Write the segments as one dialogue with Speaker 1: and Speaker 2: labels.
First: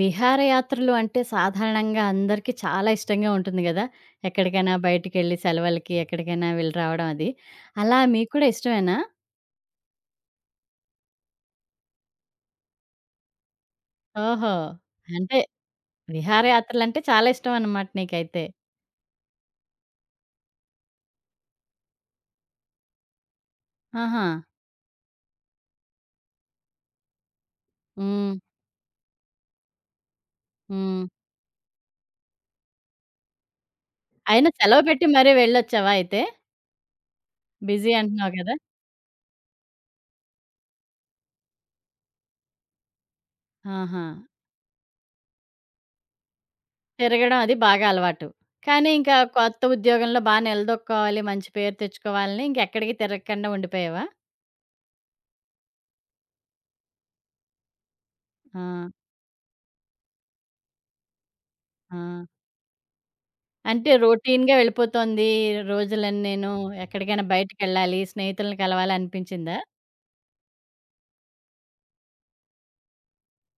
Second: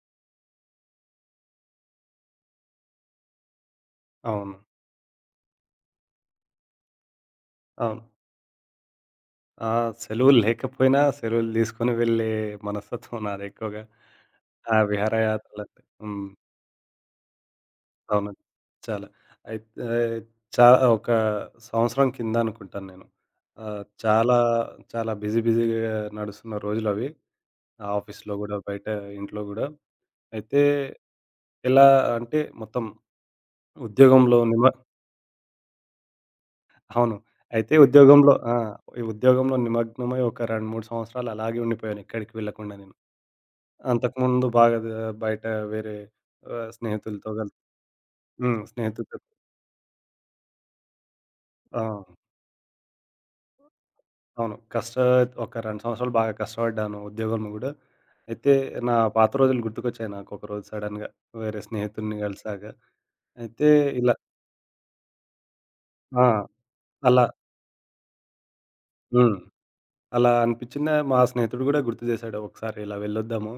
Speaker 1: విహారయాత్రలు అంటే సాధారణంగా అందరికీ చాలా ఇష్టంగా ఉంటుంది గదా!
Speaker 2: అవును.
Speaker 1: ఎక్కడికైనా బయటికెళ్ళి సెలవులకి ఎక్కడికైనా వెళ్లి రావడం అది. అలా
Speaker 2: అవును.
Speaker 1: మీకు కూడా ఇష్టమేనా?
Speaker 2: ఆ! సెలవులు లేకపోయినా సెలవులు తీసుకొని వెళ్ళే మనస్తత్వం నాది ఎక్కువగా.
Speaker 1: ఓహో!
Speaker 2: ఆ
Speaker 1: అంటే
Speaker 2: విహారయాత్రలంటే. హ్మ్.
Speaker 1: విహారయాత్రలంటే చాలా ఇష్టం అన్నమాట
Speaker 2: అవును.
Speaker 1: నీకైతే.
Speaker 2: చాలా. అయితే చా ఒక సంవత్సరం కింద అనుకుంటాను నేను.
Speaker 1: ఆహా!
Speaker 2: చాలా చాలా బిజీగా నడుస్తున్న రోజులవి. ఆఫీస్‌లో
Speaker 1: హ్మ్.
Speaker 2: గూడా, బయట ఇంట్లో గూడా. అయితే
Speaker 1: హ్మ్.
Speaker 2: ఎలా అంటే మొత్తం ఉద్యోగంలో
Speaker 1: అయినా
Speaker 2: నిమ
Speaker 1: సెలవు పెట్టి మరీ వెళ్ళొచ్చావా అయితే?
Speaker 2: అవును. అయితే
Speaker 1: బిజీ అంటున్నావు
Speaker 2: ఉద్యోగంలో
Speaker 1: గదా!
Speaker 2: ఆ! ఈ ఉద్యోగంలో నిమగ్నమై ఒక 2, 3 సంవత్సరాలు అలాగే ఉండిపోయాను. ఎక్కడికి వెళ్ళకుండా నేను.
Speaker 1: ఆహా!
Speaker 2: అంతకుముందు బాగా ద బయట వేరే స్నేహితులతో
Speaker 1: తిరగడం అది
Speaker 2: కలిసి
Speaker 1: బాగా అలవాటు.
Speaker 2: హ్మ్.
Speaker 1: కానీ ఇంకా
Speaker 2: స్నేహితులతో
Speaker 1: కొత్త ఉద్యోగంలో బా నిలదొక్కుకోవాలి, మంచి పేరు
Speaker 2: ఆ!
Speaker 1: తెచ్చుకోవాలని ఇంకెక్కడికి తిరగకుండా ఉండిపోయావా?
Speaker 2: అవును. ఒక 2 సంవత్సరాలు బాగా కష్టపడ్డాను ఉద్యోగంలో గూడా. అయితే
Speaker 1: ఆ!
Speaker 2: నా పాత రోజులు గుర్తుకొచ్చాయి నాకొకరోజు సడెన్‌గా. వేరే
Speaker 1: ఆ!
Speaker 2: స్నేహితుడిని కలిసాక. అయితే
Speaker 1: అంటే
Speaker 2: ఇలా
Speaker 1: రొటీన్‌గా వెళ్ళిపోతోంది. రోజులన్నీ
Speaker 2: ఆ!
Speaker 1: నేను ఎక్కడికైనా
Speaker 2: అలా
Speaker 1: బయటికెళ్ళాలి, స్నేహితుల్ని కలవాలి
Speaker 2: హ్మ్.
Speaker 1: అనిపించిందా?
Speaker 2: అలా అనిపించిందా మా స్నేహితుడు గూడా గుర్తు చేశాడు. ఒకసారి ఇలా వెళ్ళొద్దాము.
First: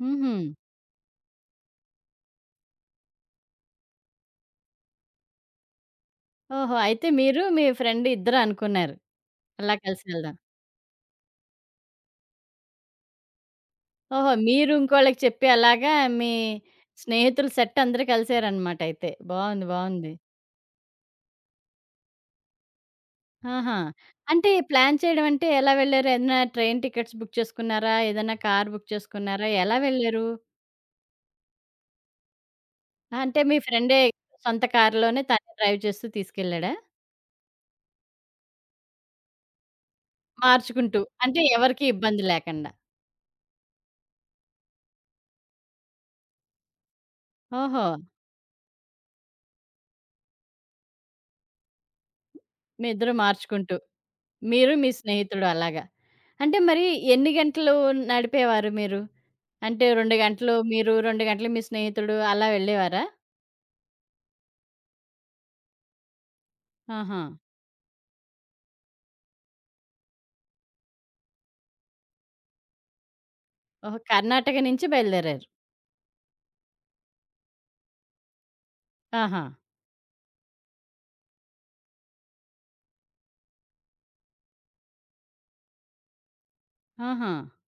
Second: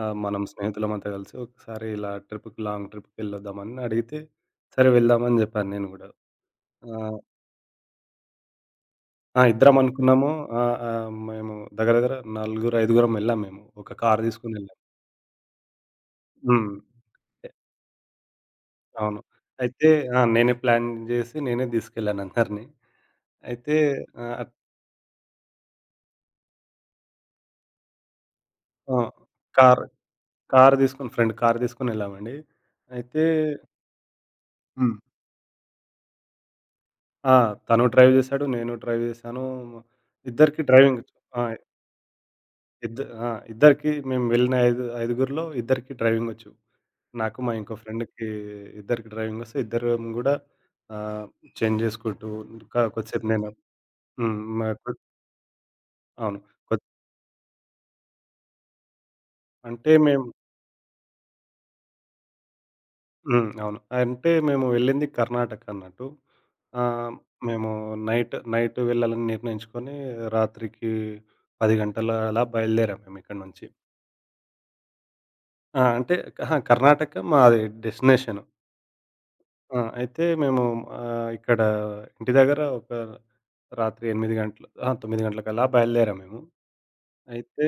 Speaker 1: హుహు.
Speaker 2: మనం స్నేహితులమంతా కలిసి ఒకసారి ఇలా ట్రిప్‌కి లాంగ్ ట్రిప్‌కి వెళ్ళొద్దామని అడిగితే, సరే వెళ్దామని జెప్పాను నేను గూడా.
Speaker 1: ఓహో!
Speaker 2: ఆ!
Speaker 1: అయితే మీరు, మీ ఫ్రెండ్ ఇద్దరు అనుకున్నారు.
Speaker 2: ఆ!
Speaker 1: అలా
Speaker 2: ఇద్దరం
Speaker 1: కలిసి
Speaker 2: అనుకున్నాము.
Speaker 1: వెళ్దాం.
Speaker 2: ఆహ్, ఆహ్, మేము దగ్గర దగ్గర నలుగురు, ఐదుగురం ఎళ్ళాం మేము. ఒక కార్
Speaker 1: ఓహో! మీరు
Speaker 2: తీసుకొనెళ్ళాం.
Speaker 1: ఇంకోళ్ళకి చెప్పి అలాగా మీ
Speaker 2: హ్మ్.
Speaker 1: స్నేహితుల
Speaker 2: ఎ
Speaker 1: సెట్ అందరూ కలిసారనమాట అయితే.
Speaker 2: అవును.
Speaker 1: బావుంది.
Speaker 2: అయితే
Speaker 1: బావుంది.
Speaker 2: ఆ! నేనే ప్లాన్ జేసి నేనే తీసుకెళ్ళాను అందరిని. అయితే
Speaker 1: ఆహా!
Speaker 2: ఆహ్,
Speaker 1: అంటే
Speaker 2: అట్
Speaker 1: ప్లాన్ చేయడం అంటే ఎలా వెళ్లారు? ఏదైనా ట్రైన్ టికెట్స్ బుక్ చేసుకున్నారా? ఏదైనా కార్ బుక్
Speaker 2: ఆ!
Speaker 1: చేసుకున్నారా? ఎలా
Speaker 2: కార్
Speaker 1: వెళ్లారు?
Speaker 2: కార్ తీసుకొని ఫ్రెండ్ కార్ తీసుకొనెళ్ళామండి. అయితే
Speaker 1: అంటే మీ ఫ్రెండే సొంత
Speaker 2: హ్మ్.
Speaker 1: కారులోనే తనే డ్రైవ్ చేస్తూ తీసుకెళ్ళాడా?
Speaker 2: ఆ! తను డ్రైవ్ జేశాడు. నేను డ్రైవ్ జేశాను. ఇద్దరికీ
Speaker 1: మార్చుకుంటూ.
Speaker 2: డ్రైవింగ్
Speaker 1: అంటే
Speaker 2: ఆ!
Speaker 1: ఎవరికీ ఇబ్బంది లేకండా.
Speaker 2: ఇద్ద ఆ! ఇద్దరికి మేము వెళ్ళిన ఐదుగురిలో ఇద్దరికి డ్రైవింగొచ్చు. నాకు, మా ఇంకో
Speaker 1: ఓహో!
Speaker 2: ఫ్రెండ్‌కి ఇద్దరికి డ్రైవింగొస్తే ఇద్దరం గూడా ఆహ్, చేంజ్ జేసుకుంటూ
Speaker 1: మీ ఇద్దరు
Speaker 2: కొద్దిసేపు నేను
Speaker 1: మార్చుకుంటూ.
Speaker 2: హ్మ్.
Speaker 1: మీరు మీ
Speaker 2: నాకు
Speaker 1: స్నేహితుడు అలాగా.
Speaker 2: అవును.
Speaker 1: అంటే
Speaker 2: కొద్
Speaker 1: మరి ఎన్ని గంటలు నడిపేవారు మీరు? అంటే
Speaker 2: అంటే
Speaker 1: 2
Speaker 2: మేము
Speaker 1: గంటలు మీరు, 2 గంటలు మీ స్నేహితుడు అలా వెళ్ళేవారా?
Speaker 2: హ్మ్. అవును. అంటే మేము వెళ్ళింది కర్ణాటక అన్నట్టు. ఆహ్,
Speaker 1: ఆహా!
Speaker 2: మేము నైట్ నైట్ వెళ్ళాలని నిర్ణయించుకొని రాత్రికి 10 గంటల అలా బయలుదేరాం మేము ఇక్కడి నుంచి.
Speaker 1: ఓహో! కర్ణాటక నుంచి బయలుదేరారు.
Speaker 2: ఆ! అంటే అహా! కర్ణాటక మాది డెస్టినేషన్.
Speaker 1: ఆహా!
Speaker 2: ఆ! అయితే మేము ఇక్కడ ఇంటి దగ్గర ఒక రాత్రి 8 గంటలు అహా! 9 గంటలకల్లా బయలుదేరాం మేము.
Speaker 1: ఆహా!
Speaker 2: అయితే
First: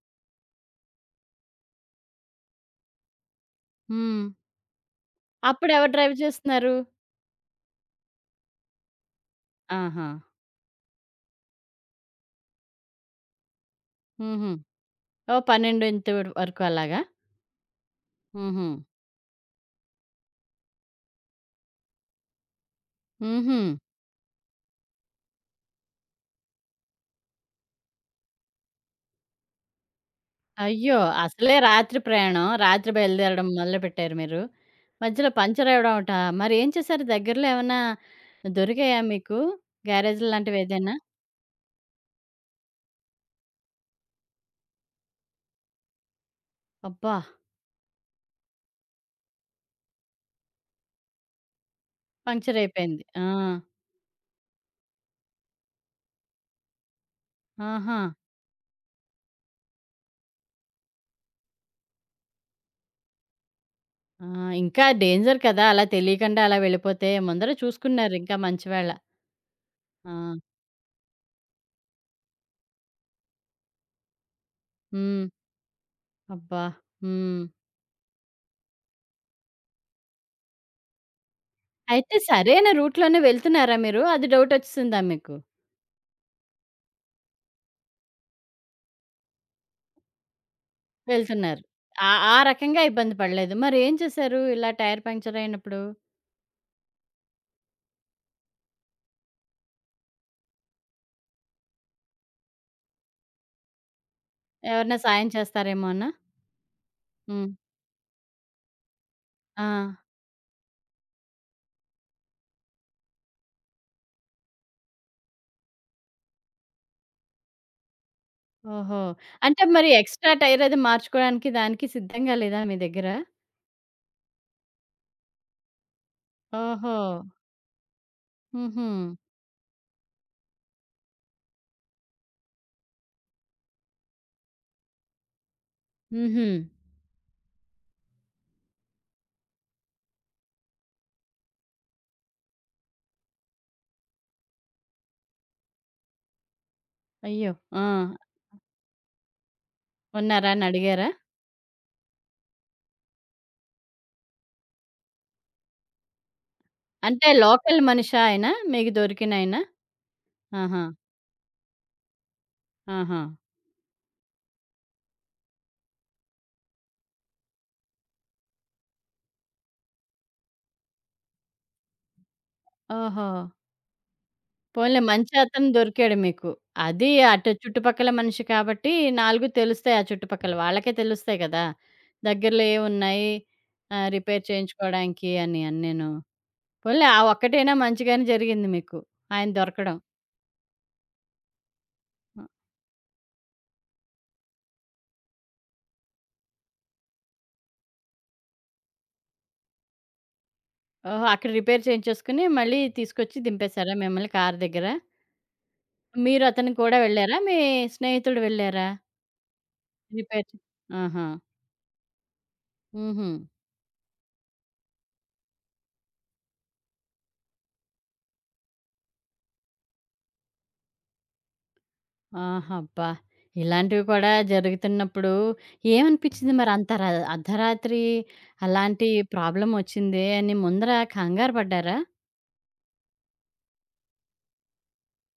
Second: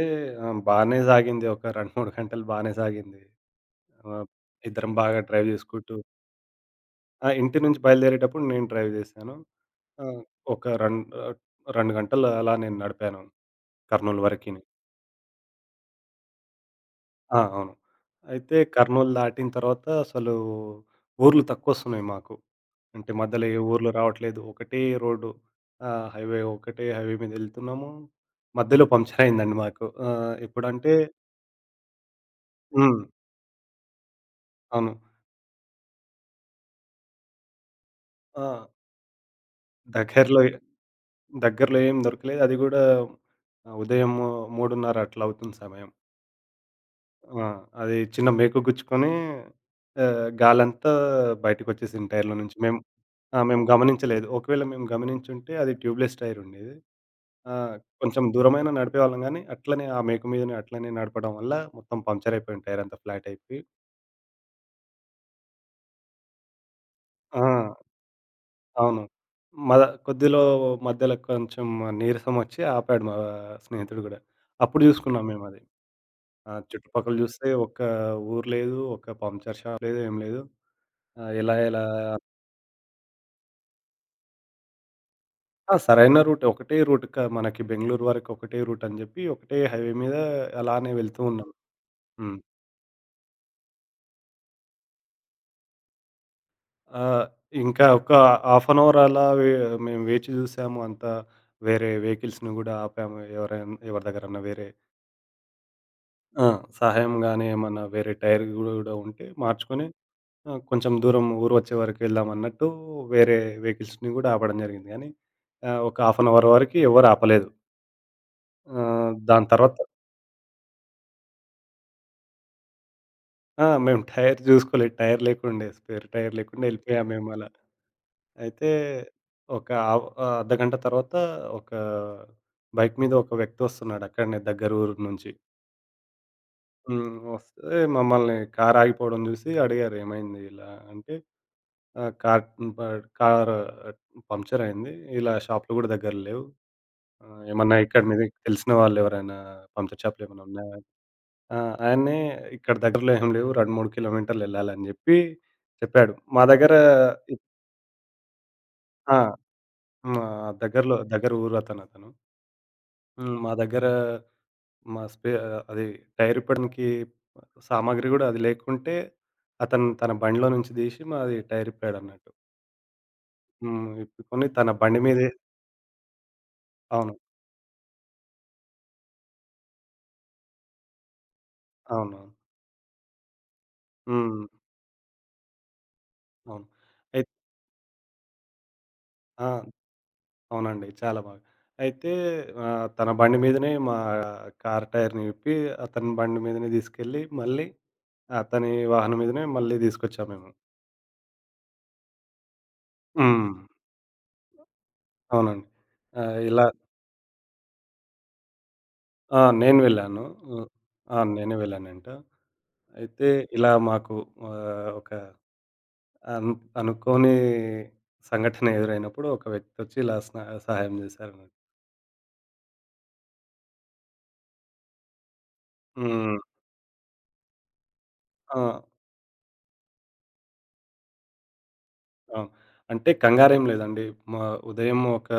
Speaker 2: బానే సాగింది ఒక 2, 3 గంటలు బానే సాగింది.
Speaker 1: హ్మ్.
Speaker 2: ఆహ్, ఇద్దరం బాగా డ్రైవ్
Speaker 1: అప్పుడు ఎవరు
Speaker 2: చేసుకుంటూ
Speaker 1: డ్రైవ్ చేస్తున్నారు?
Speaker 2: ఆ! ఇంటి నుంచి బయలుదేరేటప్పుడు నేను డ్రైవ్ చేశాను. ఆ!
Speaker 1: ఆహా!
Speaker 2: ఒక రెండు 2 గంటలు అలా నేను నడిపాను కర్నూల్
Speaker 1: హుహు.
Speaker 2: వరకి.
Speaker 1: ఓహ్! 12 వరకు అలాగా?
Speaker 2: ఆ! అవును. అయితే
Speaker 1: హుహు.
Speaker 2: కర్నూలు దాటిన తర్వాత అసలు ఊర్లు తక్కువొస్తున్నాయి మాకు. అంటే మధ్యలో
Speaker 1: హుహు.
Speaker 2: ఏ ఊర్లు రావట్లేదు. ఒకటే రోడ్డు. ఆహ్, హైవే ఒకటే హైవే మీదెళ్తున్నాము. మధ్యలో పంక్చర్ అయిందండి మాకు. ఎప్పుడంటే
Speaker 1: అయ్యో! అసలే రాత్రి ప్రయాణం. రాత్రి
Speaker 2: హ్మ్.
Speaker 1: బయలుదేరడం మొదలుపెట్టారు మీరు.
Speaker 2: అవును.
Speaker 1: మధ్యలో పంచర్ అవ్వడమట. మరేం చేశారు? దగ్గరలో ఏమన్నా
Speaker 2: ఆ!
Speaker 1: దొరికాయా మీకు? గ్యారేజ్‌లు
Speaker 2: దగ్గరలో ఎ
Speaker 1: లాంటివి ఏదైనా?
Speaker 2: దగ్గరలో ఏం దొరకలేదు. అది గూడా ఉదయం 3:30 అట్లా అవుతుంది సమయం.
Speaker 1: అబ్బా!
Speaker 2: ఆ! అది చిన్న మేకు గుచ్చుకొని గాలంతా బయటికొచ్చేసింది టైర్‌లో నుంచి.
Speaker 1: పంక్చర్
Speaker 2: మేము
Speaker 1: అయిపోయింది. ఆ!
Speaker 2: ఆ! మేము గమనించలేదు. ఒకవేళ మేము గమనించుంటే అది ట్యూబ్‌లెస్ టైర్ ఉండేది. ఆహ్,
Speaker 1: ఆహా!
Speaker 2: కొంచెం దూరమైనా నడిపేవాళ్ళం గానీ, అట్లనే ఆ మేకు మీదనే అట్లనే నడపడం వల్ల మొత్తం పంక్చర్ అయిపోయింది టైర్ అంతా ఫ్లాట్ అయిపోయి.
Speaker 1: ఆ! ఇంకా డేంజర్ కదా! అలా తెలియకుండా అలా వెళ్ళిపోతే.
Speaker 2: ఆ!
Speaker 1: ముందర చూసుకున్నారు ఇంకా మంచివేళ.
Speaker 2: అవును. మద
Speaker 1: ఆ!
Speaker 2: కొద్దిలో మధ్యలో కొంచెం నీరసం వచ్చి ఆపాడు మా స్నేహితుడు గూడా. అప్పుడు
Speaker 1: హ్మ్.
Speaker 2: జూసుకున్నాం మేమది. ఆ!
Speaker 1: అబ్బా!
Speaker 2: చుట్టుపక్కల
Speaker 1: హ్మ్.
Speaker 2: జూస్తే ఒక్క ఊరు లేదు, ఒక్క పంక్చర్ షాప్ లేదు, ఏం లేదు. ఆహ్, ఎలా ఎలా
Speaker 1: అయితే సరైన రూట్‌లోనే వెళ్తున్నారా మీరు? అది డౌటొచ్చేసిందా మీకు?
Speaker 2: ఆ! సరైన రూట్ ఒకటే రూట్ క మనకి బెంగుళూరు వరకు ఒకటే రూట్ అని జెప్పి, ఒకటే హైవే మీద అలానే వెళ్తూ ఉన్నాం.
Speaker 1: వెళ్తున్నారు. ఆ ఆ
Speaker 2: హ్మ్.
Speaker 1: రకంగా ఇబ్బంది పడలేదు. మరేం చేశారు? ఇలా టైర్ పంక్చర్ అయినప్పుడు?
Speaker 2: ఆ! ఇంకా ఒక హాఫ్ అన్ అవర్ అలా వే మేము వేచి చూసాము. అంతా వేరే వెహికల్స్‌ని గూడా ఆపాము. ఎవరైనా ఎవరి దగ్గరన్నా వేరే
Speaker 1: ఎవరైనా సాయం చేస్తారేమోనా?
Speaker 2: ఆ! సహాయం గాని
Speaker 1: హ్మ్.
Speaker 2: ఏమన్నా వేరే టైర్ గూడా ఉంటే
Speaker 1: ఆ!
Speaker 2: మార్చుకొని కొంచెం దూరం ఊరు వచ్చే వరకు వెళ్దాం అన్నట్టు వేరే వెహికల్స్‌ని గూడా ఆపడం జరిగింది. కానీ ఒక హాఫ్ అన్ అవర్ వరకి ఎవరు ఆపలేదు.
Speaker 1: ఓహో!
Speaker 2: దాని
Speaker 1: అంటే
Speaker 2: తర్వాత
Speaker 1: మరి ఎక్స్‌ట్రా టైర్ అది మార్చుకోవడానికి దానికి సిద్ధంగా లేదా మీ దగ్గర?
Speaker 2: ఆ! మేము టైర్ చూసుకోలేదు. టైర్ లేకుండే స్పేర్ టైర్ లేకుండా
Speaker 1: ఓహో!
Speaker 2: వెళ్ళిపోయాము మేము అలా. అయితే
Speaker 1: హుహు.
Speaker 2: అర్ధగంట తర్వాత ఒక బైక్ మీద ఒక వ్యక్తి వస్తున్నాడు అక్కడనే దగ్గర ఊరు నుంచి.
Speaker 1: హుహు.
Speaker 2: హ్మ్. వస్తే మమ్మల్ని కారు ఆగిపోవడం చూసి అడిగారు ఏమైంది ఇలా అంటే ఆహ్, కార్ ప కార్ పంక్చర్ అయింది. ఇలా షాపులు కూడా దగ్గర లేవు.
Speaker 1: అయ్యో!
Speaker 2: ఏమన్నా
Speaker 1: ఆ!
Speaker 2: ఇక్కడ మీద తెలిసిన వాళ్ళు ఎవరైనా పంక్చర్ షాపులు ఏమైనా
Speaker 1: ఉన్నారా అని
Speaker 2: ఉన్నాయా?
Speaker 1: అడిగారా?
Speaker 2: ఆ! ఆయనే ఇక్కడ దగ్గరలో ఏం లేవు 2, 3 కిలోమీటర్లు వెళ్ళాలని చెప్పి చెప్పాడు. మా దగ్గర
Speaker 1: అంటే
Speaker 2: ఇప్
Speaker 1: లోకల్ మనిషా ఆయన? మీకు
Speaker 2: ఆ!
Speaker 1: దొరికినాయన?
Speaker 2: మా
Speaker 1: ఆహా!
Speaker 2: దగ్గరలో దగ్గర ఊరు అతను అతను.
Speaker 1: ఆహా!
Speaker 2: హ్మ్. మా దగ్గర మా స్పే ఆహ్, అది టైర్ ఇప్పడానికి సామాగ్రి గూడా అది లేకుంటే, అతను తన బండిలో నుంచి తీసి మాది టైర్ ఇప్పాడన్నట్టు.
Speaker 1: ఓహో!
Speaker 2: హ్మ్. ఇప్పుకొని తన
Speaker 1: పోన్లే
Speaker 2: బండి మీదే
Speaker 1: మంచి అతను దొరికాడు మీకు. అది
Speaker 2: అవును.
Speaker 1: అటు చుట్టుపక్కల మనిషి కాబట్టి 4 తెలుస్తాయి ఆ చుట్టుపక్కల వాళ్ళకే తెలుస్తాయి కదా!
Speaker 2: అవును.
Speaker 1: దగ్గరలో ఏవున్నాయి రిపేర్
Speaker 2: హ్మ్.
Speaker 1: చేయించుకోవడానికి అని అన్నీను.
Speaker 2: అవును.
Speaker 1: పోన్లే ఆ
Speaker 2: అయిత్
Speaker 1: ఒక్కటైనా మంచిగానే జరిగింది మీకు. ఆయన
Speaker 2: ఆ!
Speaker 1: దొరకడం.
Speaker 2: అవునండి. చాలా బాగా. అయితే తన బండి మీదనే మా కార్ టైర్‌ని విప్పి, అతని బండి మీదనే తీసుకెళ్ళి, మళ్ళీ అతని వాహనం మీదనే మళ్ళీ తీసుకొచ్చాము మేము.
Speaker 1: ఓహో! అక్కడ రిపేర్ చేయించేసుకొని మళ్ళీ తీసుకొచ్చి
Speaker 2: హ్మ్.
Speaker 1: దింపేసారా మిమ్మల్ని కారు దగ్గర?
Speaker 2: అవునండి.
Speaker 1: మీరు
Speaker 2: ఇలా
Speaker 1: అతను కూడా వెళ్లారా? మీ స్నేహితుడు వెళ్లారా?
Speaker 2: ఆ! నేను వెళ్ళాను.
Speaker 1: రిపేర్ చే
Speaker 2: హ్మ్. ఆ!
Speaker 1: ఆహా!
Speaker 2: నేనే వెళ్ళానంట.
Speaker 1: హుహు.
Speaker 2: అయితే ఇలా మాకు ఒక అను అనుకోని సంఘటన ఎదురైనప్పుడు ఒక వ్యక్తొచ్చి ఇలా సహాయం చేశారన్నట్టు.
Speaker 1: ఆహా! అబ్బా! ఇలాంటివి కూడా జరుగుతున్నప్పుడు
Speaker 2: హ్మ్.
Speaker 1: ఏమనిపిచ్చింది మరి? అంత ర అర్ధరాత్రి
Speaker 2: ఆ!
Speaker 1: అలాంటి ప్రాబ్లమొచ్చిందే అని ముందర కంగారు పడ్డారా?
Speaker 2: అవును. అంటే కంగారేం లేదండి. మా ఉదయం ఒక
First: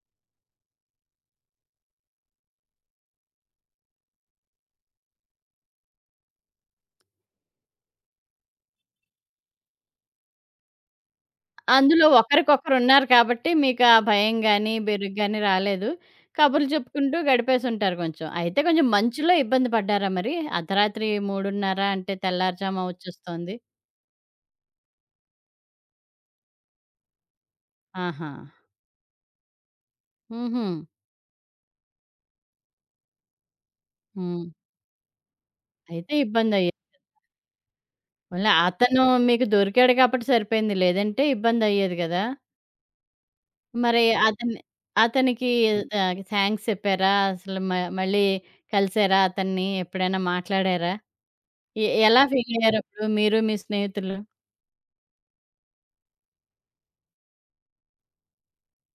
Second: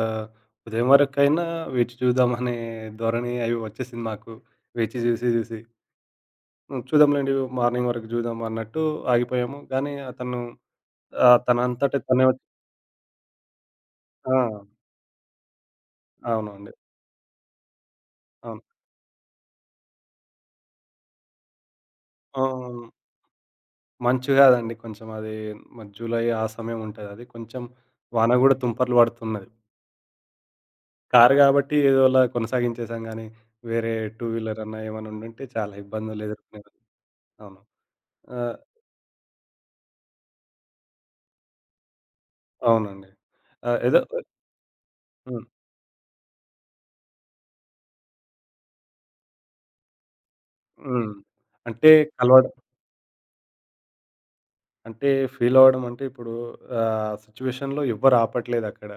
Speaker 2: ఉదయం వరకైనా వేచి చూద్దామనే ధోరణి అయి వచ్చేసింది మాకు. వేచి చూసి చూసి. హ్మ్. చూద్దాంలెండి మార్నింగ్ వరకు చూద్దాం అన్నట్టు ఆగిపోయాము. కానీ అతను తనంతట
Speaker 1: అందులో
Speaker 2: తనే వచ్చి
Speaker 1: ఒకరికొకరున్నారు కాబట్టి మీకు ఆ భయం
Speaker 2: ఆ!
Speaker 1: గాని, బెరుకు గాని రాలేదు. కబుర్లు
Speaker 2: అవునండి.
Speaker 1: చెప్పుకుంటూ గడిపేసుంటారు కొంచెం. అయితే
Speaker 2: అవును.
Speaker 1: కొంచెం మంచులో ఇబ్బంది పడ్డారా మరి? అర్ధరాత్రి 3:30 అంటే
Speaker 2: ఆ!
Speaker 1: తెల్లారుజామున వచ్చేస్తోంది.
Speaker 2: మంచు కాదండి. కొంచెం అది మరి జూలై ఆ సమయం ఉంటదది. కొంచెం
Speaker 1: ఆహా!
Speaker 2: వాన గూడా తుంపర్లు పడుతున్నది.
Speaker 1: హుహు.
Speaker 2: కారు గాబట్టి ఏదోలా కొనసాగించేసాం గానీ, వేరే టూ
Speaker 1: హ్మ్.
Speaker 2: వీలర్ అన్నా ఏమన్నా ఉండుంటే చాలా
Speaker 1: అయితే
Speaker 2: ఇబ్బందులు ఎదుర్కొనేవాళ్ళం.
Speaker 1: ఇబ్బందయ్యేది.
Speaker 2: అవును.
Speaker 1: పోన్లే
Speaker 2: ఆహ్,
Speaker 1: అతను మీకు దొరికాడు కాబట్టి సరిపోయింది. లేదంటే ఇబ్బందయ్యేది గదా!
Speaker 2: అవునండి.
Speaker 1: మరి
Speaker 2: ఏదో
Speaker 1: అతని
Speaker 2: హ్మ్.
Speaker 1: అతనికి థాంక్స్ చెప్పారా? అసలు మ మళ్ళీ కలిసారా అతన్ని? ఎప్పుడైనా మాట్లాడారా?
Speaker 2: హ్మ్.
Speaker 1: ఎ
Speaker 2: అంటే
Speaker 1: ఎలా ఫీల్
Speaker 2: కలవడం
Speaker 1: అయ్యారప్పుడు మీరు, మీ స్నేహితులు?
Speaker 2: అంటే ఫీలవ్వడం అంటే ఇప్పుడు సిచ్యువేషన్‌లో ఎవ్వరు ఆపట్లేదక్కడ.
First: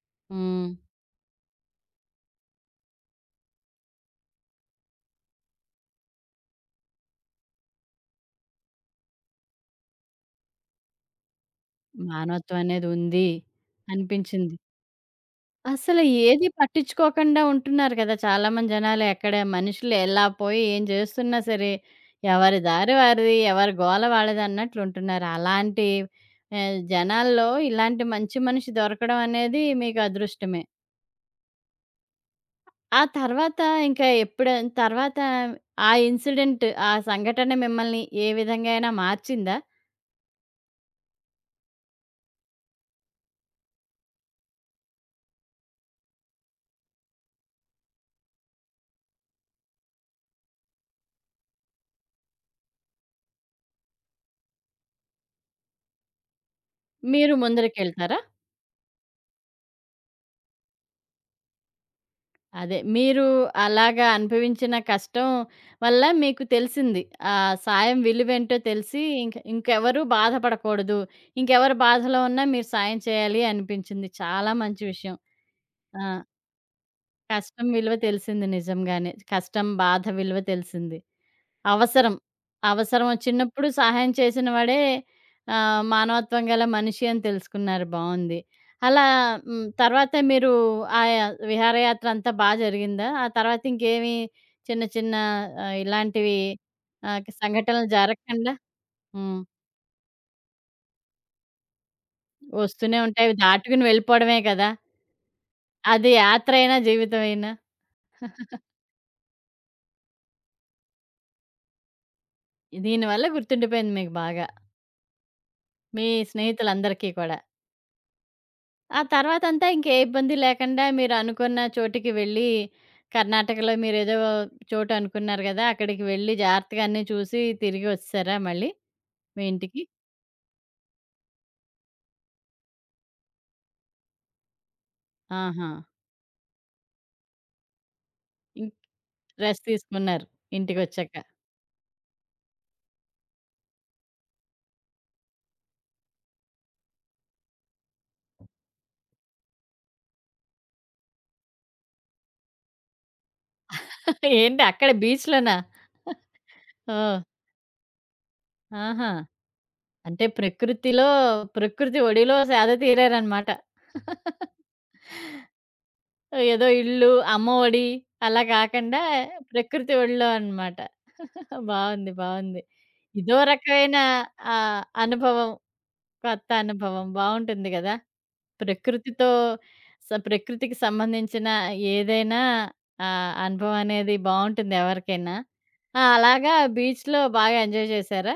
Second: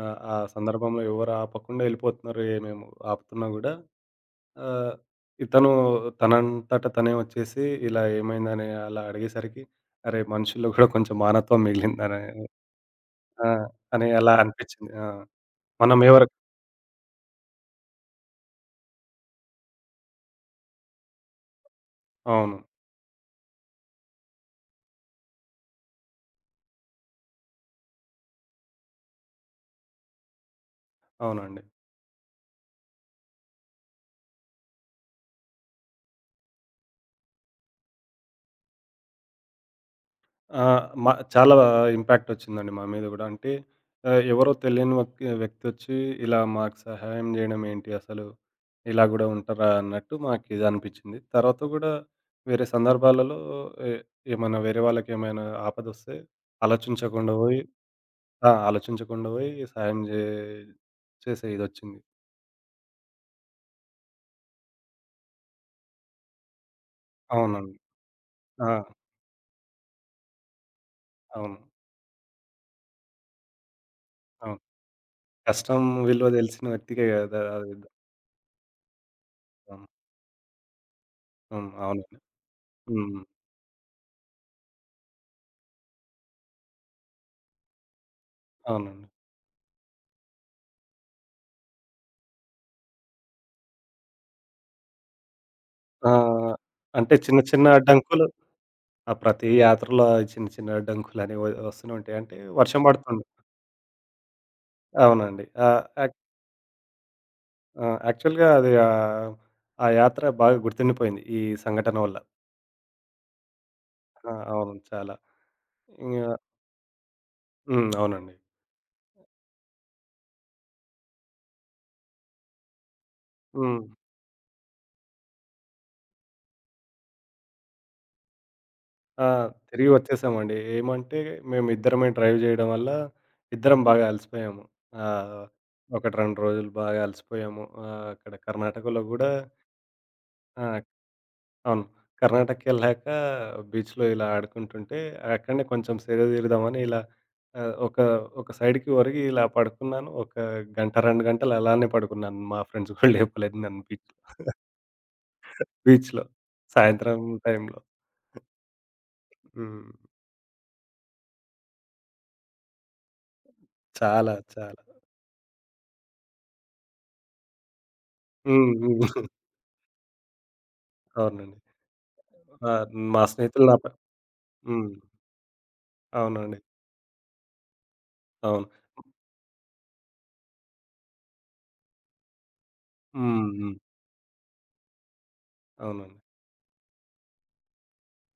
Speaker 2: ఆ ఆ
Speaker 1: హ్మ్.
Speaker 2: సందర్భంలో ఎవరు ఆపకుండా ఎళ్ళిపోతున్నారు. ఏమేమి ఆపుతున్నా గూడా ఆహ్, ఇతను తనంతట తనే వచ్చేసి ఇలా ఏమైందని అలా అడిగేసరికి, అరే! మనుషుల్లో కూడా కొంచెం మానవత్వం మిగిలిందనే
Speaker 1: మానవత్వం అనేది ఉంది
Speaker 2: ఆ! అని అలా
Speaker 1: అనిపించింది.
Speaker 2: అనిపించింది. ఆ! మనం
Speaker 1: అసలు
Speaker 2: ఎవరి
Speaker 1: ఏది పట్టించుకోకుండా ఉంటున్నారు కదా! చాలామంది జనాలు. ఎక్కడ మనుషులు ఎలా పోయి ఏం చేస్తున్నా సరే,
Speaker 2: అవును.
Speaker 1: ఎవరి దారి వారిది, ఎవరి గోల వాళ్ళది అన్నట్లు ఉంటున్నారు. అలాంటి జనాల్లో ఇలాంటి మంచి మనిషి దొరకడం అనేది మీకు అదృష్టమే.
Speaker 2: అవునండి.
Speaker 1: ఆ తర్వాత ఇంకా ఎప్పుడు తర్వాత ఆ ఇన్సిడెంట్, ఆ సంఘటన మిమ్మల్ని ఏ విధంగా అయినా మార్చిందా?
Speaker 2: ఆ! మ చాలా ఇంపాక్ట్ వచ్చిందండి మా మీద కూడా. అంటే ఎవరో తెలియని వ్యక్తి వచ్చి ఇలా మాకు సహాయం చేయడం ఏంటి అసలు? ఇలా కూడా ఉంటారా? అన్నట్టు మాకిది అనిపించింది. తర్వాత కూడా వేరే సందర్భాలలో ఎ ఏమైనా వేరే వాళ్ళకి ఏమైనా ఆపదొస్తే
Speaker 1: మీరు
Speaker 2: ఆలోచించకుండా పోయి
Speaker 1: ముందరికెళ్తారా?
Speaker 2: ఆ! ఆలోచించకుండా పోయి సాయం జే చేసే ఇదొచ్చింది.
Speaker 1: అదే మీరు అలాగా అనుభవించిన కష్టం వల్ల మీకు తెలిసింది. ఆ
Speaker 2: అవునండి.
Speaker 1: సాయం విలువేంటో
Speaker 2: ఆ!
Speaker 1: తెలిసి ఇంక ఇంకెవరు బాధపడకూడదు.
Speaker 2: అవును.
Speaker 1: ఇంకెవరు బాధలో ఉన్నా మీరు సాయం చేయాలి అనిపించింది. చాలా
Speaker 2: అవును.
Speaker 1: మంచి విషయం.
Speaker 2: కష్టం
Speaker 1: ఆ!
Speaker 2: విలువ తెలిసిన వ్యక్తికే కదా!
Speaker 1: కష్టం
Speaker 2: అది
Speaker 1: విలువ తెలిసింది నిజంగానే. కష్టం,
Speaker 2: అవును.
Speaker 1: బాధ విలువ తెలిసింది.
Speaker 2: హ్మ్.
Speaker 1: అవసరం.
Speaker 2: అవునండి.
Speaker 1: అవసరం
Speaker 2: హ్మ్.
Speaker 1: వచ్చినప్పుడు సహాయం చేసిన వాడే మానవత్వం గల మనిషి అని తెలుసుకున్నారు. బావుంది. అలా
Speaker 2: అవునండి.
Speaker 1: హ్మ్. తర్వాత మీరు ఆయా విహారయాత్ర అంతా బా జరిగిందా? ఆ తర్వాత ఇంకేమి చిన్న చిన్న
Speaker 2: ఆ!
Speaker 1: ఇలాంటివి
Speaker 2: అంటే చిన్న చిన్న
Speaker 1: సంఘటనలు
Speaker 2: అడ్డంకులు
Speaker 1: జరగకుండా
Speaker 2: ఆ!
Speaker 1: హ్మ్.
Speaker 2: ప్రతి యాత్రలో చిన్న చిన్న అడ్డంకులని వ వస్తూనే ఉంటాయి. అంటే వర్షం
Speaker 1: వస్తూనే ఉంటాయి.
Speaker 2: పడుతుంది.
Speaker 1: అవి దాటుకుని వెళ్ళిపోవడమే కదా!
Speaker 2: అవునండి. ఆహ్,
Speaker 1: అది
Speaker 2: యాక్
Speaker 1: యాత్రైనా, జీవితమైనా.
Speaker 2: ఆ! యాక్చువల్‌గా అది ఆ యాత్ర బాగా గుర్తుండిపోయింది. ఈ సంఘటన వల్ల.
Speaker 1: దీనివల్ల గుర్తుండిపోయింది మీకు
Speaker 2: ఆ!
Speaker 1: బాగా.
Speaker 2: అవును. చాలా.
Speaker 1: మీ
Speaker 2: ఇంగ
Speaker 1: స్నేహితులందరికీ కూడా.
Speaker 2: హ్మ్. అవునండి.
Speaker 1: ఆ తర్వాతంతా ఇంకే ఇబ్బంది లేకుండా మీరనుకున్న చోటికి వెళ్ళి, కర్ణాటకలో
Speaker 2: హ్మ్.
Speaker 1: మీరేదో చోటు అనుకున్నారు గదా! అక్కడికి వెళ్ళి జాగ్రత్తగా అన్నీ చూసి తిరిగి వచ్చేసారా మళ్ళీ
Speaker 2: ఆ!
Speaker 1: మీ ఇంటికి?
Speaker 2: తిరిగి వచ్చేసామండి. ఏమంటే మేమిద్దరమే డ్రైవ్ జేయడం వల్ల ఇద్దరం బాగా అలసిపోయాము. ఆహ్,
Speaker 1: ఆహా!
Speaker 2: 1, 2 రోజులు బాగా అలసిపోయాము. అక్కడ
Speaker 1: ఇం
Speaker 2: కర్ణాటకలో గూడా
Speaker 1: రెస్ట్ తీసుకున్నారు
Speaker 2: ఆ!
Speaker 1: ఇంటికొచ్చాక.
Speaker 2: అవును. కర్ణాటకెళ్ళాక బీచ్‌లో ఇలా ఆడుకుంటుంటే అక్కడనే కొంచెం సేద దీరుదామని ఇలా ఆహ్, ఒక ఒక సైడ్‌కి ఒరిగి ఇలా పడుకున్నాను. ఒక గంట, 2 గంటలు అలానే పడుకున్నాను. మా ఫ్రెండ్స్ గూడా లేపలేదు నన్ను బీచ్‌లో.
Speaker 1: ఏంటి అక్కడే బీచ్‌లోనా?
Speaker 2: బీచ్‌లో
Speaker 1: ఓహ్!
Speaker 2: సాయంత్రం టైంలో.
Speaker 1: ఆహా!
Speaker 2: హ్మ్.
Speaker 1: అంటే ప్రకృతిలో, ప్రకృతి ఒడిలో సేద తీరారనమాట.
Speaker 2: చాలా చాలా.
Speaker 1: ఏదో ఇల్లు, అమ్మఒడి అలా
Speaker 2: హ్మ్.
Speaker 1: కాకుండా
Speaker 2: హ్మ్.
Speaker 1: ప్రకృతి ఒడిలో అనమాట.
Speaker 2: అవునండి.
Speaker 1: బావుంది. బావుంది.
Speaker 2: ఆ! మా
Speaker 1: ఇదో
Speaker 2: స్నేహితులు నా ప
Speaker 1: రకమైన
Speaker 2: హ్మ్.
Speaker 1: అనుభవం. కొత్త
Speaker 2: అవునండి.
Speaker 1: అనుభవం. బావుంటుంది గదా!
Speaker 2: అవును.
Speaker 1: ప్రకృతితో స ప్రకృతికి సంబంధించిన ఏదైనా
Speaker 2: హ్మ్. హ్మ్.
Speaker 1: అనుభవం అనేది బావుంటుంది ఎవరికైనా. ఆ!
Speaker 2: అవునండి.
Speaker 1: అలాగా బీచ్‌లో బాగా ఎంజాయ్ చేశారా?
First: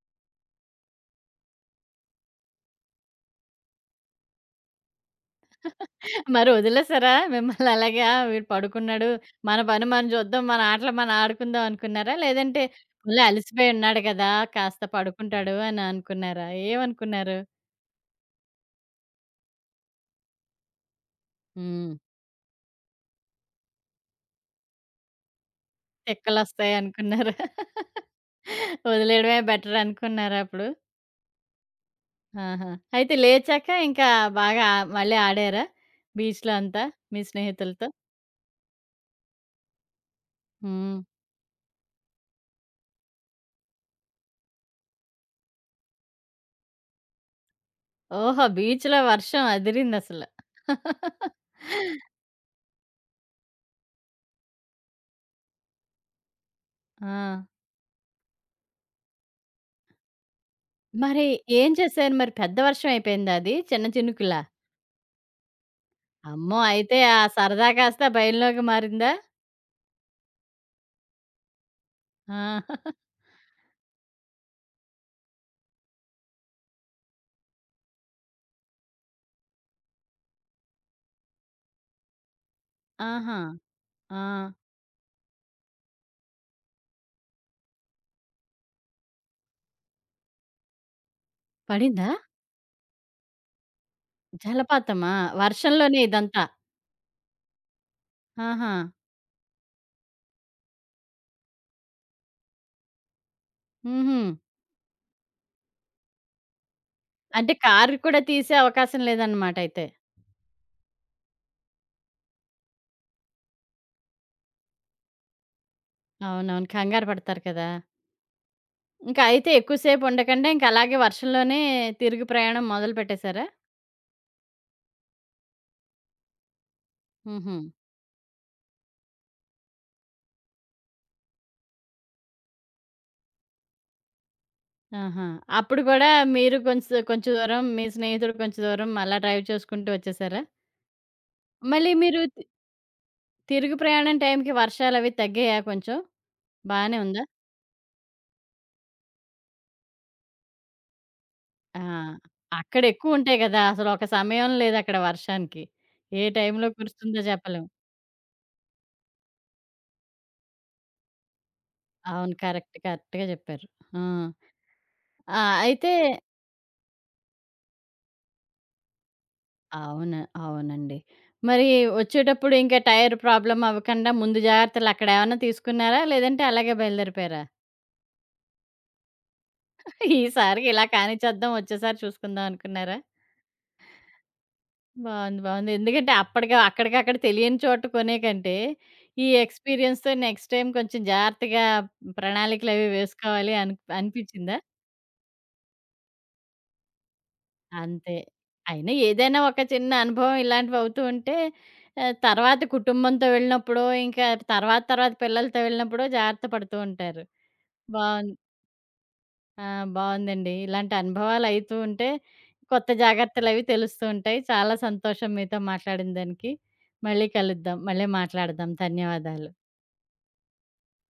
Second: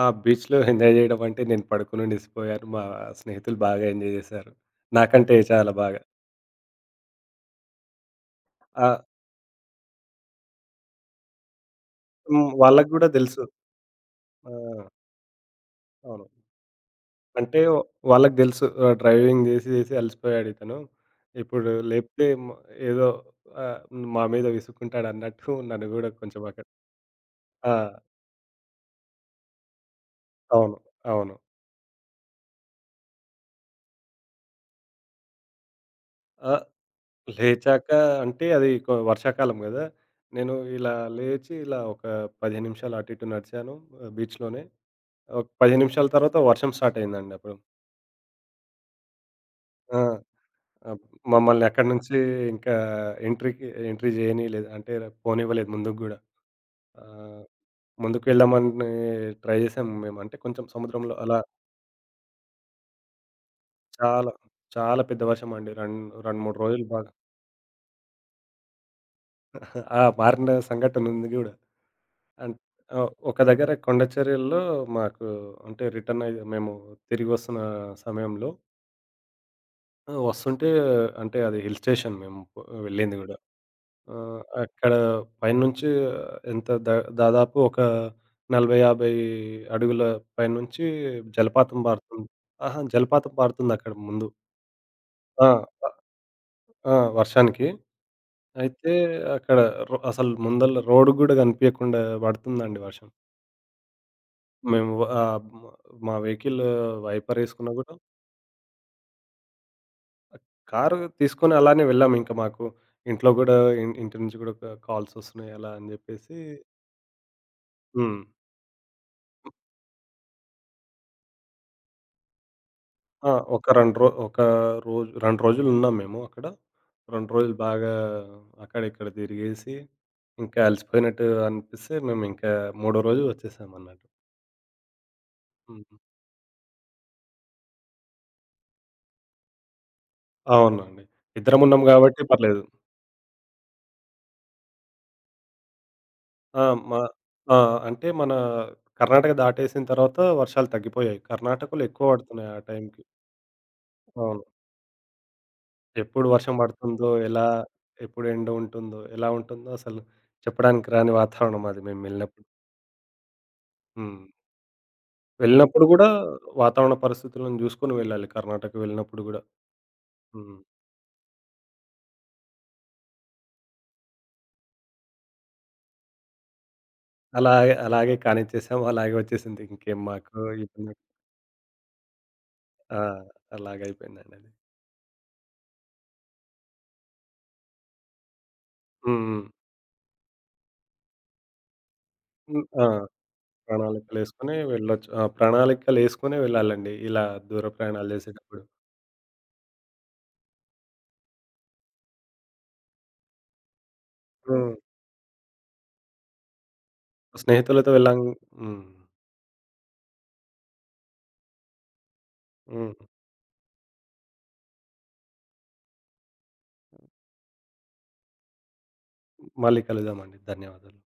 Speaker 2: ఆ బీచ్‌లో ఎంజాయ్ జేయడం అంటే నేను పడుకొని లెసిపోయాను. మా స్నేహితులు బాగా ఎంజాయ్ జేశారు. నాకంటే చాలా బాగా.
Speaker 1: మరి వదిలేసారా? మిమ్మల్ని అలాగా వీడు
Speaker 2: ఆహ్,
Speaker 1: పడుకున్నాడు. మన పని మనం చూద్దాం. మన ఆటలు మనం ఆడుకుందాం అనుకున్నారా?
Speaker 2: హ్మ్.
Speaker 1: లేదంటే
Speaker 2: వాళ్ళకి గూడా
Speaker 1: పోన్లే
Speaker 2: దెలుసు.
Speaker 1: అలసిపోయి ఉన్నాడు కదా!
Speaker 2: ఆ!
Speaker 1: కాస్త పడుకుంటాడు అని
Speaker 2: అవును.
Speaker 1: అనుకున్నారా? ఏమనుకున్నారు?
Speaker 2: అంటే వాళ్ళకి దెలుసు డ్రైవింగ్ జేసి జేసి అలసిపోయాడితను. ఇప్పుడు
Speaker 1: హ్మ్.
Speaker 2: లేపితే మ ఏదో ఆహ్, మా మీద విసుక్కుంటాడన్నట్టు నన్ను గూడా కొంచెం అక్కడ
Speaker 1: తిక్కలొస్తాయి అనుకున్నారా?
Speaker 2: ఆ!
Speaker 1: వదిలేయడమే బెటర్ అనుకున్నారా అప్పుడు?
Speaker 2: అవును. అవును.
Speaker 1: ఆహా! అయితే లేచాక ఇంకా బాగా ఆ- మళ్ళీ ఆడారా? బీచ్‌లో
Speaker 2: ఆ!
Speaker 1: అంతా మీ స్నేహితులతో?
Speaker 2: లేచాక అంటే అది కొ వర్షాకాలం గదా! నేను ఇలా
Speaker 1: హ్మ్.
Speaker 2: లేచి ఇలా ఒక 15 నిమిషాలు అటు ఇటు నడిచాను బీచ్‌లోనే. ఒక 15 నిమిషాల తర్వాత వర్షం స్టార్ట్ అయిందండి అప్పుడు.
Speaker 1: ఓహో! బీచ్‌లో వర్షం
Speaker 2: ఆ!
Speaker 1: అదిరిందసలు.
Speaker 2: ఆహ్, మమ్మల్ని అక్కడి నుంచి ఇంకా ఎంట్రీ జేయనీయలేదు. అంటే పోనివ్వలేదు ముందుకు గూడా.
Speaker 1: ఆ!
Speaker 2: ఆహ్, ముందుకెళ్దామని ట్రై జేసాం మేము. అంటే కొంచెం సముద్రంలో
Speaker 1: మరి
Speaker 2: అలా
Speaker 1: ఏం చేశారు మరి? పెద్ద వర్షం అయిపోయిందా అది? చిన్న
Speaker 2: చాలా
Speaker 1: చినుకులా?
Speaker 2: చాలా పెద్ద వర్షం అండి. 2,
Speaker 1: అమ్మో!
Speaker 2: 3 రోజులు
Speaker 1: అయితే
Speaker 2: బాగా
Speaker 1: ఆ సరదా కాస్త భయంలోకి మారిందా?
Speaker 2: ఆ! మారిన సంఘటన ఉంది గూడా. అన్
Speaker 1: ఆ!
Speaker 2: ఒక దగ్గర కొండ చర్యల్లో మాకు అంటే రిటర్న్ అయి మేము తిరిగి వస్తున్న సమయంలో వస్తుంటే అంటే అది హిల్ స్టేషన్ మేము పొ వెళ్ళింది గూడా.
Speaker 1: ఆహా! ఆ!
Speaker 2: అక్కడ పైనుంచి ఎంత ద దాదాపు ఒక 40, 50 అడుగుల పైనుంచి జలపాతం
Speaker 1: పడిందా?
Speaker 2: పారుతుంది. ఆహా! జలపాతం పారుతుందక్కడ ముందు.
Speaker 1: జలపాతమా?
Speaker 2: ఆ! అ
Speaker 1: వర్షంలోనే ఇదంతా.
Speaker 2: ఆ! వర్షానికి.
Speaker 1: ఆహా!
Speaker 2: అయితే అక్కడ అసలు ముందల రోడ్డు గూడా కనిపియకుండా పడుతుందండి వర్షం.
Speaker 1: హుహు.
Speaker 2: మేము మా వెహికల్ వైపర్
Speaker 1: అంటే
Speaker 2: ఏసుకున్నా
Speaker 1: కారు
Speaker 2: గూడా
Speaker 1: కూడా తీసే అవకాశం లేదన్నమాట అయితే.
Speaker 2: కారు తీసుకొని అలానే వెళ్ళాము. ఇంకా మాకు ఇంట్లో గూడా ఇంటి నుంచి గూడా కాల్స్ ఒస్తున్నాయి అలా అని జెప్పేసి
Speaker 1: అవునవును. కంగారు పడతారు కదా!
Speaker 2: హ్మ్.
Speaker 1: ఇంకా అయితే ఎక్కువ సేపు ఉండకుండా ఇంక అలాగే వర్షంలోనే తిరుగు ప్రయాణం మొదలు
Speaker 2: ఆ!
Speaker 1: పెట్టేశారా?
Speaker 2: ఒక రోజు 2 రోజులున్నాం మేము అక్కడ. 2
Speaker 1: హుహు.
Speaker 2: రోజులు బాగా అక్కడ ఇక్కడ తిరిగేసి, ఇంకా అలసిపోయినట్టు అనిపిస్తే మేమింకా మూడో రోజు ఒచ్చేసామన్నట్టు.
Speaker 1: ఆహా! అప్పుడు
Speaker 2: హ్మ్.
Speaker 1: కూడా మీరు కొంచెం కొంచెం దూరం, మీ స్నేహితుడు కొంచెం దూరం అలా డ్రైవ్ చేసుకుంటూ వచ్చేసారా?
Speaker 2: అవునండి. ఇద్దరం ఉన్నాం
Speaker 1: మళ్ళీ మీరు
Speaker 2: గాబట్టి
Speaker 1: తి
Speaker 2: పర్లేదు.
Speaker 1: తిరుగు ప్రయాణం టైంకి వర్షాలవి తగ్గాయా కొంచెం?
Speaker 2: ఆ!
Speaker 1: బానే
Speaker 2: మా
Speaker 1: ఉందా?
Speaker 2: ఆ! అంటే మన కర్ణాటక దాటేసిన తర్వాత వర్షాలు తగ్గిపోయాయి.
Speaker 1: ఆ!
Speaker 2: కర్ణాటకలో ఎక్కువ పడుతున్నాయి ఆ టైంకి.
Speaker 1: అక్కడెక్కువుంటాయి గదా! అసలొక
Speaker 2: అవును.
Speaker 1: సమయం లేదక్కడ వర్షానికి. ఏ
Speaker 2: ఎప్పుడు వర్షం
Speaker 1: టైంలో
Speaker 2: పడుతుందో,
Speaker 1: కురుస్తుందో
Speaker 2: ఎలా
Speaker 1: చెప్పలేం.
Speaker 2: ఎప్పుడు ఎండ ఉంటుందో, ఎలా ఉంటుందో అసలు చెప్పడానికి రాని వాతావరణం అది మేము
Speaker 1: అవును.
Speaker 2: వెళ్ళినప్పుడు.
Speaker 1: కరెక్ట్. కరెక్ట్‌గా చెప్పారు. ఆ!
Speaker 2: హ్మ్.
Speaker 1: ఆ!
Speaker 2: వెళ్ళినప్పుడు
Speaker 1: అయితే
Speaker 2: గూడా వాతావరణ పరిస్థితులను జూసుకొని వెళ్ళాలి కర్ణాటక వెళ్ళినప్పుడు గూడా.
Speaker 1: అవును.
Speaker 2: హ్మ్.
Speaker 1: అవునండి. మరి వచ్చేటప్పుడు ఇంకా టైర్ ప్రాబ్లమ్ అవ్వకండా ముందు జాగ్రత్తలక్కడేమన్నా తీసుకున్నారా? లేదంటే అలాగే బయలుదేరిపోయారా?
Speaker 2: అలాగే, అలాగే కానిచ్చేసాం. అలాగే వచ్చేసింది. ఇంకేం మాకు
Speaker 1: ఈసారికి ఇలా
Speaker 2: ఇబ్బంది
Speaker 1: కానిచ్చేద్దాం, వచ్చేసారి చూసుకుందాం అనుకున్నారా?
Speaker 2: ఆ! అలాగయిపోయిందండది.
Speaker 1: బావుంది. బావుంది. ఎందుకంటే అప్పటికి అక్కడికక్కడ తెలియని చోట కొనే కంటే,
Speaker 2: హ్మ్.
Speaker 1: ఈ
Speaker 2: హ్మ్.
Speaker 1: ఎక్స్‌పీరియన్స్‌తో నెక్స్ట్ టైమ్ కొంచెం జాగ్రత్తగా
Speaker 2: హ్మ్.
Speaker 1: ప్రణాళికలవి
Speaker 2: ఆ!
Speaker 1: వేసుకోవాలి అని
Speaker 2: ప్రణాళికలేసుకొని
Speaker 1: అనిపిచ్చిందా?
Speaker 2: వెళ్ళొచ్చు. ఆ! ప్రణాళికలేసుకొనే వెళ్ళాలండి. ఇలా దూర ప్రయాణాలు
Speaker 1: అంతే.
Speaker 2: చేసేటప్పుడు.
Speaker 1: అయినా ఏదైనా ఒక చిన్న అనుభవం ఇలాంటివవుతూ ఉంటే తర్వాత కుటుంబంతో వెళ్ళినప్పుడో, ఇంకా
Speaker 2: హ్మ్.
Speaker 1: తర్వాత తర్వాత పిల్లలతో వెళ్ళినప్పుడో జాగ్రత్త పడుతూ ఉంటారు.
Speaker 2: స్నేహితులతో వెళ్ళాం
Speaker 1: బావుంది.
Speaker 2: హ్మ్.
Speaker 1: ఆ! బావుందండి. ఇలాంటి అనుభవాలయితూ ఉంటే, కొత్త
Speaker 2: హ్మ్.
Speaker 1: జాగ్రత్తలవి తెలుస్తూ ఉంటాయి. చాలా సంతోషం మీతో మాట్లాడిన దానికి. మళ్ళీ కలుద్దాం. మళ్ళీ మాట్లాడదాం. ధన్యవాదాలు.
Speaker 2: మళ్ళీ కలుద్దామండి. ధన్యవాదాలు.